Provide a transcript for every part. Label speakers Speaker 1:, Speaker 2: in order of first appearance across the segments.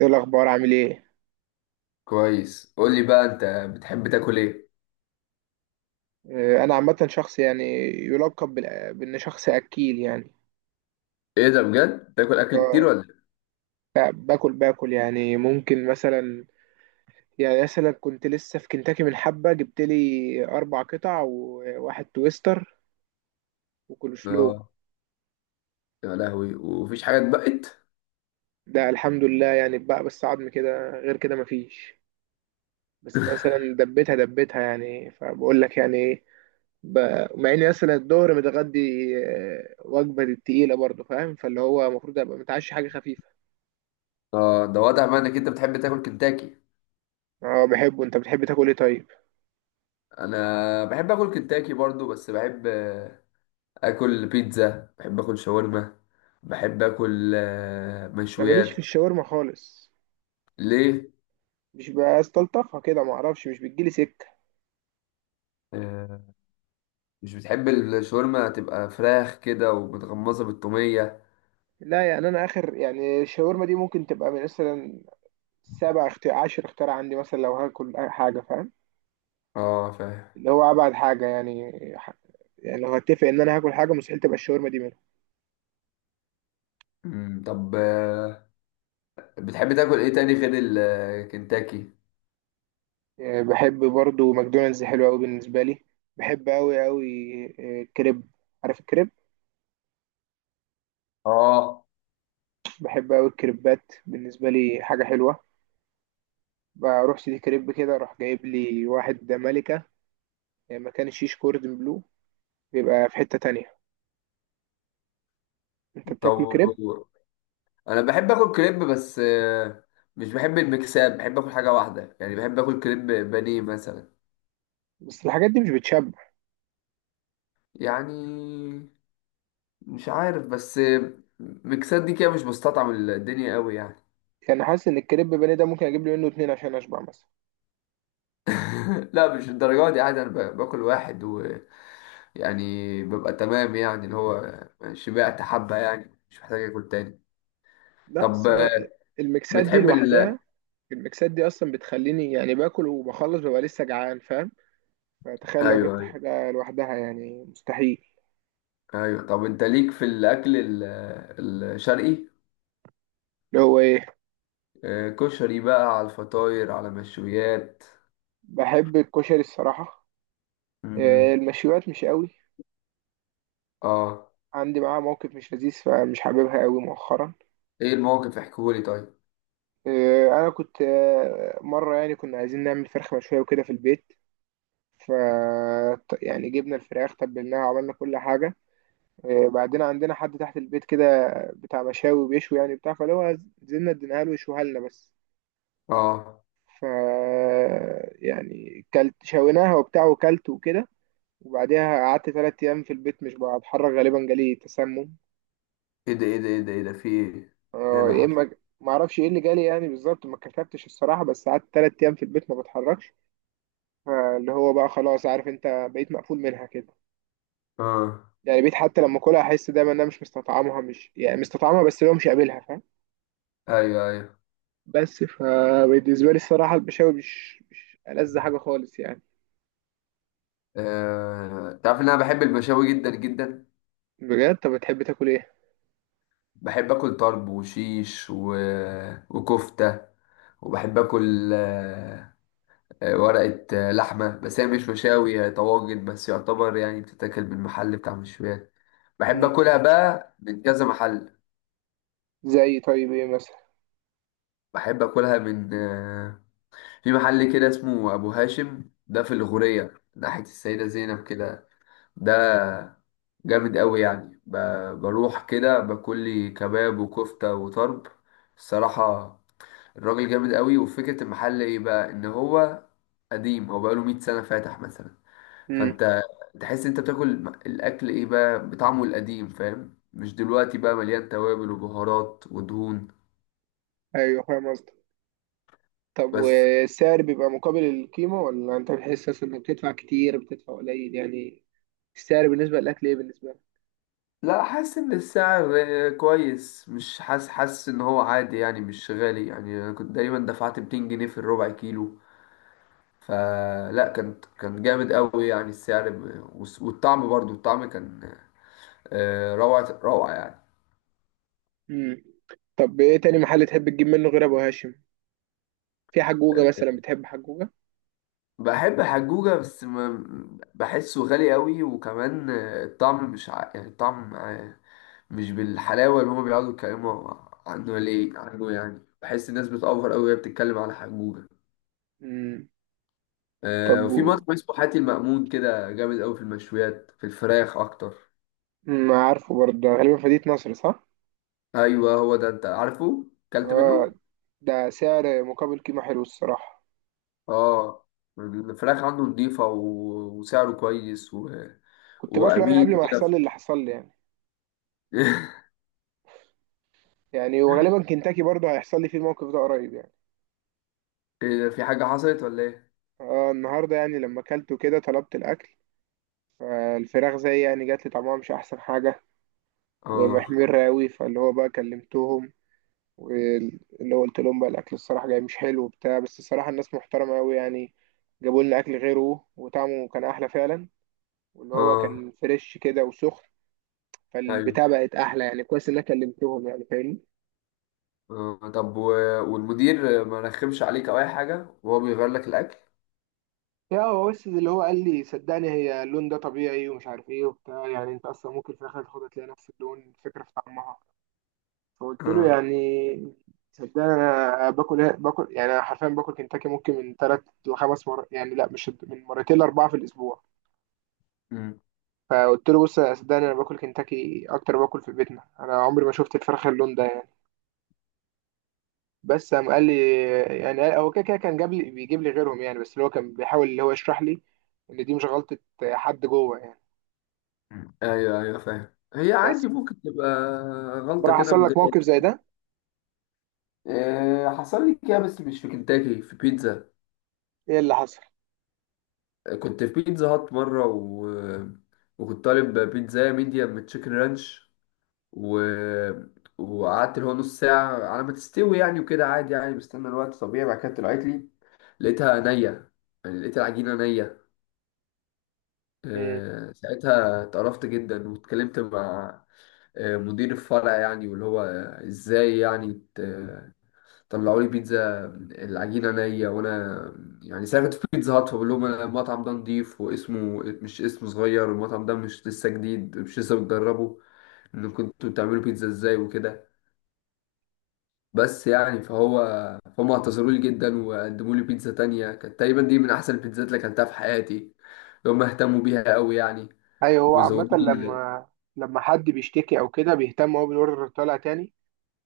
Speaker 1: ايه الاخبار، عامل ايه؟
Speaker 2: كويس. قول لي بقى، انت بتحب تاكل ايه؟
Speaker 1: انا عامه شخص يعني يلقب بان شخص اكيل يعني.
Speaker 2: ايه ده، بجد تاكل اكل كتير
Speaker 1: آه،
Speaker 2: ولا إيه؟
Speaker 1: باكل باكل يعني ممكن مثلا. يعني مثلا كنت لسه في كنتاكي، من حبه جبت لي 4 قطع وواحد تويستر وكول سلو.
Speaker 2: اه، يا لهوي، ومفيش حاجه اتبقت.
Speaker 1: ده الحمد لله يعني، بقى بس عظم كده، غير كده مفيش. بس مثلا دبيتها دبيتها يعني، فبقول لك يعني ايه، مع اني مثلا الظهر متغدي وجبه تقيله برضه، فاهم؟ فاللي هو المفروض ابقى متعشي حاجه خفيفه.
Speaker 2: اه، ده واضح بقى انك انت بتحب تاكل كنتاكي.
Speaker 1: اه بحبه. انت بتحب تاكل ايه طيب؟
Speaker 2: انا بحب اكل كنتاكي برضو، بس بحب اكل بيتزا، بحب اكل شاورما، بحب اكل
Speaker 1: انا ماليش في
Speaker 2: مشويات.
Speaker 1: الشاورما خالص.
Speaker 2: ليه؟
Speaker 1: مش بستلطفها كده، ما اعرفش، مش بتجيلي سكه.
Speaker 2: آه، مش بتحب الشاورما تبقى فراخ كده ومتغمسه بالتوميه؟
Speaker 1: لا يعني، انا اخر يعني الشاورما دي ممكن تبقى من مثلا 7 اختيار، 10 اختيار عندي مثلا، لو هاكل أي حاجه، فاهم؟
Speaker 2: اه، فاهم.
Speaker 1: اللي هو ابعد حاجه يعني. ح- يعني لو هتفق ان انا هاكل حاجه، مستحيل تبقى الشاورما دي منهم.
Speaker 2: طب، بتحب تاكل ايه تاني غير الكنتاكي؟
Speaker 1: بحب برضو ماكدونالدز، حلو قوي بالنسبه لي، بحب قوي قوي. كريب، عارف الكريب؟
Speaker 2: اه.
Speaker 1: بحب قوي الكريبات، بالنسبه لي حاجه حلوه. بروح سيدي كريب كده، اروح جايب لي واحد ملكة، يعني مكان الشيش، كوردن بلو. بيبقى في حتة تانية. انت بتاكل
Speaker 2: طب
Speaker 1: كريب؟
Speaker 2: انا بحب اكل كريب، بس مش بحب المكساب، بحب اكل حاجه واحده، يعني بحب اكل كريب بانيه مثلا.
Speaker 1: بس الحاجات دي مش بتشبع.
Speaker 2: يعني مش عارف، بس مكسات دي كده مش بستطعم الدنيا قوي يعني.
Speaker 1: يعني حاسس ان الكريب بني ده ممكن اجيب لي منه 2 عشان اشبع مثلا.
Speaker 2: لا، مش الدرجات دي، عادي انا باكل واحد ويعني ببقى تمام، يعني اللي هو شبعت حبه، يعني مش محتاج اكل تاني.
Speaker 1: لا
Speaker 2: طب،
Speaker 1: بس أنا، المكسات دي
Speaker 2: بتحب
Speaker 1: لوحدها، المكسات دي اصلا بتخليني يعني باكل وبخلص ببقى لسه جعان، فاهم؟ فتخيل لو
Speaker 2: ايوه،
Speaker 1: جبت
Speaker 2: ايوه،
Speaker 1: حاجة لوحدها، يعني مستحيل.
Speaker 2: ايوه. طب انت ليك في الاكل الشرقي؟
Speaker 1: اللي هو ايه؟
Speaker 2: كشري، بقى على الفطاير، على مشويات.
Speaker 1: بحب الكشري الصراحة. إيه،
Speaker 2: مم.
Speaker 1: المشويات مش قوي.
Speaker 2: اه.
Speaker 1: عندي معاها موقف مش لذيذ، فمش حاببها قوي مؤخرا.
Speaker 2: ايه الموقف؟ احكولي طيب.
Speaker 1: انا كنت، مره يعني كنا عايزين نعمل فرخه مشويه وكده في البيت. ف يعني جبنا الفراخ تبلناها وعملنا كل حاجه. بعدين عندنا حد تحت البيت كده، بتاع مشاوي بيشوي، يعني بتاع فاللي هو، نزلنا اديناها له يشويها لنا بس.
Speaker 2: اه.
Speaker 1: ف يعني كلت شويناها وبتاع وكلت وكده، وبعديها قعدت 3 ايام في البيت مش بتحرك، غالبا جالي تسمم.
Speaker 2: ايه ده، ايه ده، ايه ده، ايه ده، في ايه؟ ايه اللي
Speaker 1: يا
Speaker 2: حصل؟
Speaker 1: اما، ما اعرفش ايه اللي جالي يعني بالظبط، ما كتبتش الصراحه، بس قعدت 3 ايام في البيت ما بتحركش. فاللي هو بقى خلاص، عارف، انت بقيت مقفول منها كده.
Speaker 2: اه.
Speaker 1: يعني بقيت حتى لما اكلها احس دايما ان انا مش مستطعمها، مش يعني مستطعمها، بس اللي هو مش قابلها، فاهم؟
Speaker 2: ايوه، ايوه.
Speaker 1: بس فبالنسبه لي الصراحه البشاوي مش ألذ حاجه خالص يعني.
Speaker 2: تعرف ان انا بحب المشاوي جدا جدا.
Speaker 1: بجد؟ طب بتحب تاكل ايه؟
Speaker 2: بحب اكل طرب وشيش وكفته. وبحب اكل ورقه لحمه، بس هي مش مشاوي، هي طواجن بس، يعتبر يعني بتتاكل من محل بتاع مشويات. بحب
Speaker 1: مم.
Speaker 2: اكلها بقى من كذا محل.
Speaker 1: زي؟ طيب ايه مثلا؟
Speaker 2: بحب اكلها من في محل كده اسمه ابو هاشم، ده في الغورية ناحية السيدة زينب كده. ده جامد قوي يعني، بروح كده باكل لي كباب وكفتة وطرب، الصراحة. الراجل جامد قوي، وفكرة المحل ايه بقى، ان هو قديم، هو بقاله 100 سنة فاتح مثلا.
Speaker 1: امم.
Speaker 2: فانت تحس انت بتاكل الاكل ايه بقى بطعمه القديم، فاهم؟ مش دلوقتي بقى مليان توابل وبهارات ودهون.
Speaker 1: ايوه فاهم قصدك. طب
Speaker 2: بس
Speaker 1: والسعر بيبقى مقابل القيمه، ولا انت بتحس أصلاً انك بتدفع كتير بتدفع قليل يعني؟ السعر بالنسبه للاكل ايه بالنسبه لك؟
Speaker 2: لا، حاسس ان السعر كويس، مش حاسس، حاسس ان هو عادي يعني، مش غالي يعني. انا كنت دايما دفعت 200 جنيه في الربع كيلو، فلا، كان جامد قوي يعني السعر، والطعم برضو، الطعم كان روعة روعة يعني.
Speaker 1: امم. طب ايه تاني محل تحب تجيب منه غير ابو هاشم؟ في
Speaker 2: آه،
Speaker 1: حجوجة مثلا، بتحب حجوجة؟
Speaker 2: بحب حجوجة، بس بحسه غالي قوي، وكمان الطعم مش يعني الطعم مش بالحلاوة اللي هما بيقعدوا يتكلموا عنه، ليه عنه يعني، بحس الناس بتأفور قوي وهي بتتكلم على حجوجة.
Speaker 1: مم. طب
Speaker 2: آه، وفي مطعم اسمه حاتي المأمون كده جامد قوي في المشويات، في الفراخ اكتر.
Speaker 1: ما عارفه برضه ده غالبا فدية نصر، صح؟
Speaker 2: ايوه، هو ده. انت عارفه؟ اكلت
Speaker 1: اه.
Speaker 2: منه؟
Speaker 1: ده سعر مقابل قيمة، حلو الصراحة.
Speaker 2: اه. الفراخ عنده نضيفة وسعره كويس
Speaker 1: كنت باكله يعني قبل
Speaker 2: وامين
Speaker 1: ما يحصل
Speaker 2: كده.
Speaker 1: لي اللي حصل لي يعني. يعني وغالبا كنتاكي برضه هيحصل لي فيه الموقف ده قريب يعني.
Speaker 2: إيه ده؟ في حاجة حصلت ولا ايه؟
Speaker 1: اه، النهاردة يعني لما اكلته كده طلبت الأكل، فالفراخ زي يعني جات لي طعمها مش أحسن حاجة،
Speaker 2: اه،
Speaker 1: ومحمر راوي، فاللي هو بقى كلمتهم، واللي هو قلت لهم بقى الأكل الصراحة جاي مش حلو وبتاع. بس الصراحة الناس محترمة أوي يعني، جابوا لنا أكل غيره وطعمه كان أحلى فعلا، واللي هو
Speaker 2: اه،
Speaker 1: كان فريش كده وسخن. فالبتاع
Speaker 2: ايوه.
Speaker 1: بقت احلى يعني، كويس ان انا كلمتهم يعني، فاهمني؟
Speaker 2: آه. طب والمدير ما رخمش عليك او اي حاجة وهو بيغير لك الاكل؟
Speaker 1: يا هو بس اللي هو قال لي صدقني، هي اللون ده طبيعي ومش عارف ايه وبتاع، يعني انت اصلا ممكن في الاخر تاخدها تلاقي نفس اللون، فكره في طعمها. فقلت له
Speaker 2: اه.
Speaker 1: يعني صدقني انا باكل إيه؟ باكل يعني، انا حرفيا باكل كنتاكي ممكن من ثلاث لخمس مرات يعني، لا مش، من مرتين لاربعه في الاسبوع.
Speaker 2: أمم.
Speaker 1: فقلت له بص يا، صدقني انا باكل كنتاكي اكتر ما باكل في بيتنا، انا عمري ما شفت الفراخ اللون ده يعني. بس قام قال لي، يعني هو كده كده كان جاب لي، بيجيب لي غيرهم يعني، بس اللي هو كان بيحاول اللي هو يشرح لي ان دي مش غلطة حد جوه يعني.
Speaker 2: ايوه، ايوه، فاهم، هي
Speaker 1: بس
Speaker 2: عادي ممكن تبقى غلطة
Speaker 1: بقى
Speaker 2: كده
Speaker 1: حصل
Speaker 2: من
Speaker 1: لك
Speaker 2: غير...
Speaker 1: موقف زي ده؟
Speaker 2: حصل لي كده، بس مش في كنتاكي، في بيتزا.
Speaker 1: ايه اللي حصل؟
Speaker 2: كنت في بيتزا هات مرة وكنت طالب بيتزا ميديم من تشيكن رانش، و... وقعدت اللي هو نص ساعة على ما تستوي يعني، وكده عادي يعني، بستنى الوقت طبيعي. بعد كده طلعت لي، لقيتها نية، يعني لقيت العجينة نية.
Speaker 1: امم.
Speaker 2: ساعتها اتقرفت جدا واتكلمت مع مدير الفرع يعني، واللي هو ازاي يعني طلعوا لي بيتزا العجينه نيه؟ وانا يعني سافرت في بيتزا هات، بقول لهم أنا المطعم ده نضيف واسمه مش اسمه صغير، والمطعم ده مش لسه جديد، مش لسه بتجربه، ان كنتوا بتعملوا بيتزا ازاي وكده. بس يعني، فهو فهم، اعتذروا لي جدا وقدموا لي بيتزا تانية كانت تقريبا دي من احسن البيتزات اللي اكلتها في حياتي، هم اهتموا بيها قوي يعني
Speaker 1: ايوه، هو عامة
Speaker 2: وزودوني.
Speaker 1: لما حد بيشتكي او كده، بيهتم هو بالاوردر طالع تاني،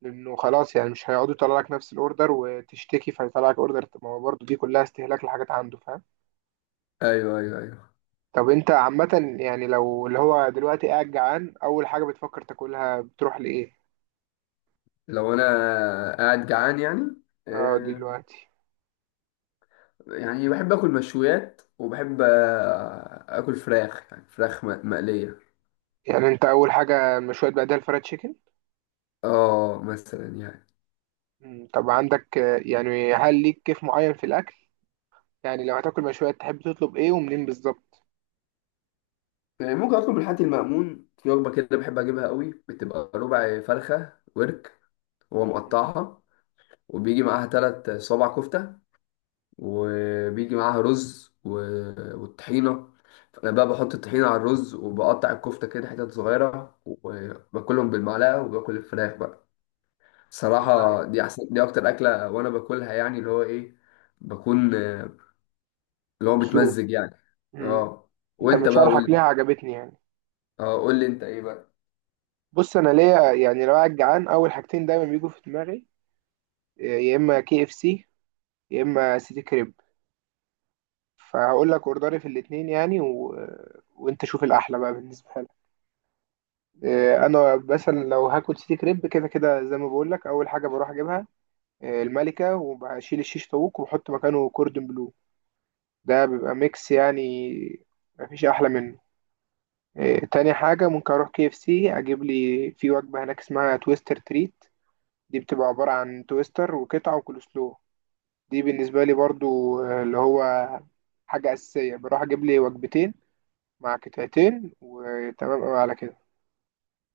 Speaker 1: لانه خلاص يعني مش هيقعدوا يطلع لك نفس الاوردر وتشتكي فيطلع لك اوردر، ما هو برضه دي كلها استهلاك لحاجات عنده، فاهم؟
Speaker 2: ايوه، ايوه، ايوه.
Speaker 1: طب انت عامة يعني لو اللي هو دلوقتي قاعد جعان، اول حاجة بتفكر تاكلها بتروح لايه؟
Speaker 2: لو انا قاعد جعان يعني.
Speaker 1: اه
Speaker 2: آه،
Speaker 1: دلوقتي.
Speaker 2: يعني بحب اكل مشويات، وبحب اكل فراخ، يعني فراخ مقليه.
Speaker 1: يعني انت اول حاجه مشويات، بعدها الفرايد تشيكن؟
Speaker 2: اه، مثلا يعني.
Speaker 1: طب عندك، يعني هل ليك كيف معين في الاكل؟ يعني لو هتاكل مشويات تحب تطلب ايه ومنين بالظبط؟
Speaker 2: يعني ممكن اطلب الحاتي المأمون في وجبه كده بحب اجيبها قوي، بتبقى ربع فرخه ورك، هو
Speaker 1: مم،
Speaker 2: مقطعها، وبيجي معاها 3 صوابع كفته، وبيجي معاها رز والطحينه. فانا بقى بحط الطحينه على الرز وبقطع الكفته كده حتت صغيره وباكلهم بالمعلقه وباكل الفراخ بقى.
Speaker 1: مم، طيب،
Speaker 2: صراحة دي أحسن، دي أكتر أكلة وأنا باكلها، يعني اللي هو إيه، بكون اللي هو
Speaker 1: مبسوط.
Speaker 2: متمزج يعني.
Speaker 1: مم،
Speaker 2: أه.
Speaker 1: انت
Speaker 2: وأنت
Speaker 1: من
Speaker 2: بقى قول
Speaker 1: شرحك ليها
Speaker 2: لي.
Speaker 1: عجبتني يعني.
Speaker 2: أه، قول لي أنت إيه بقى.
Speaker 1: بص انا ليا يعني، لو قاعد جعان اول حاجتين دايما بيجوا في دماغي، يا اما KFC، يا اما سيتي كريب. فهقول لك اوردري في الاتنين يعني وانت شوف الاحلى بقى بالنسبه لك. انا مثلا لو هاكل سيتي كريب، كده كده زي ما بقول لك اول حاجه بروح اجيبها الملكة، وبشيل الشيش طاووق وبحط مكانه كوردون بلو. ده بيبقى ميكس يعني، مفيش أحلى منه. تاني حاجة ممكن أروح KFC أجيب لي في وجبة هناك اسمها تويستر تريت. دي بتبقى عبارة عن تويستر وقطعة وكولسلو. دي بالنسبة لي برضو اللي هو حاجة أساسية، بروح أجيب لي وجبتين مع قطعتين وتمام أوي على كده.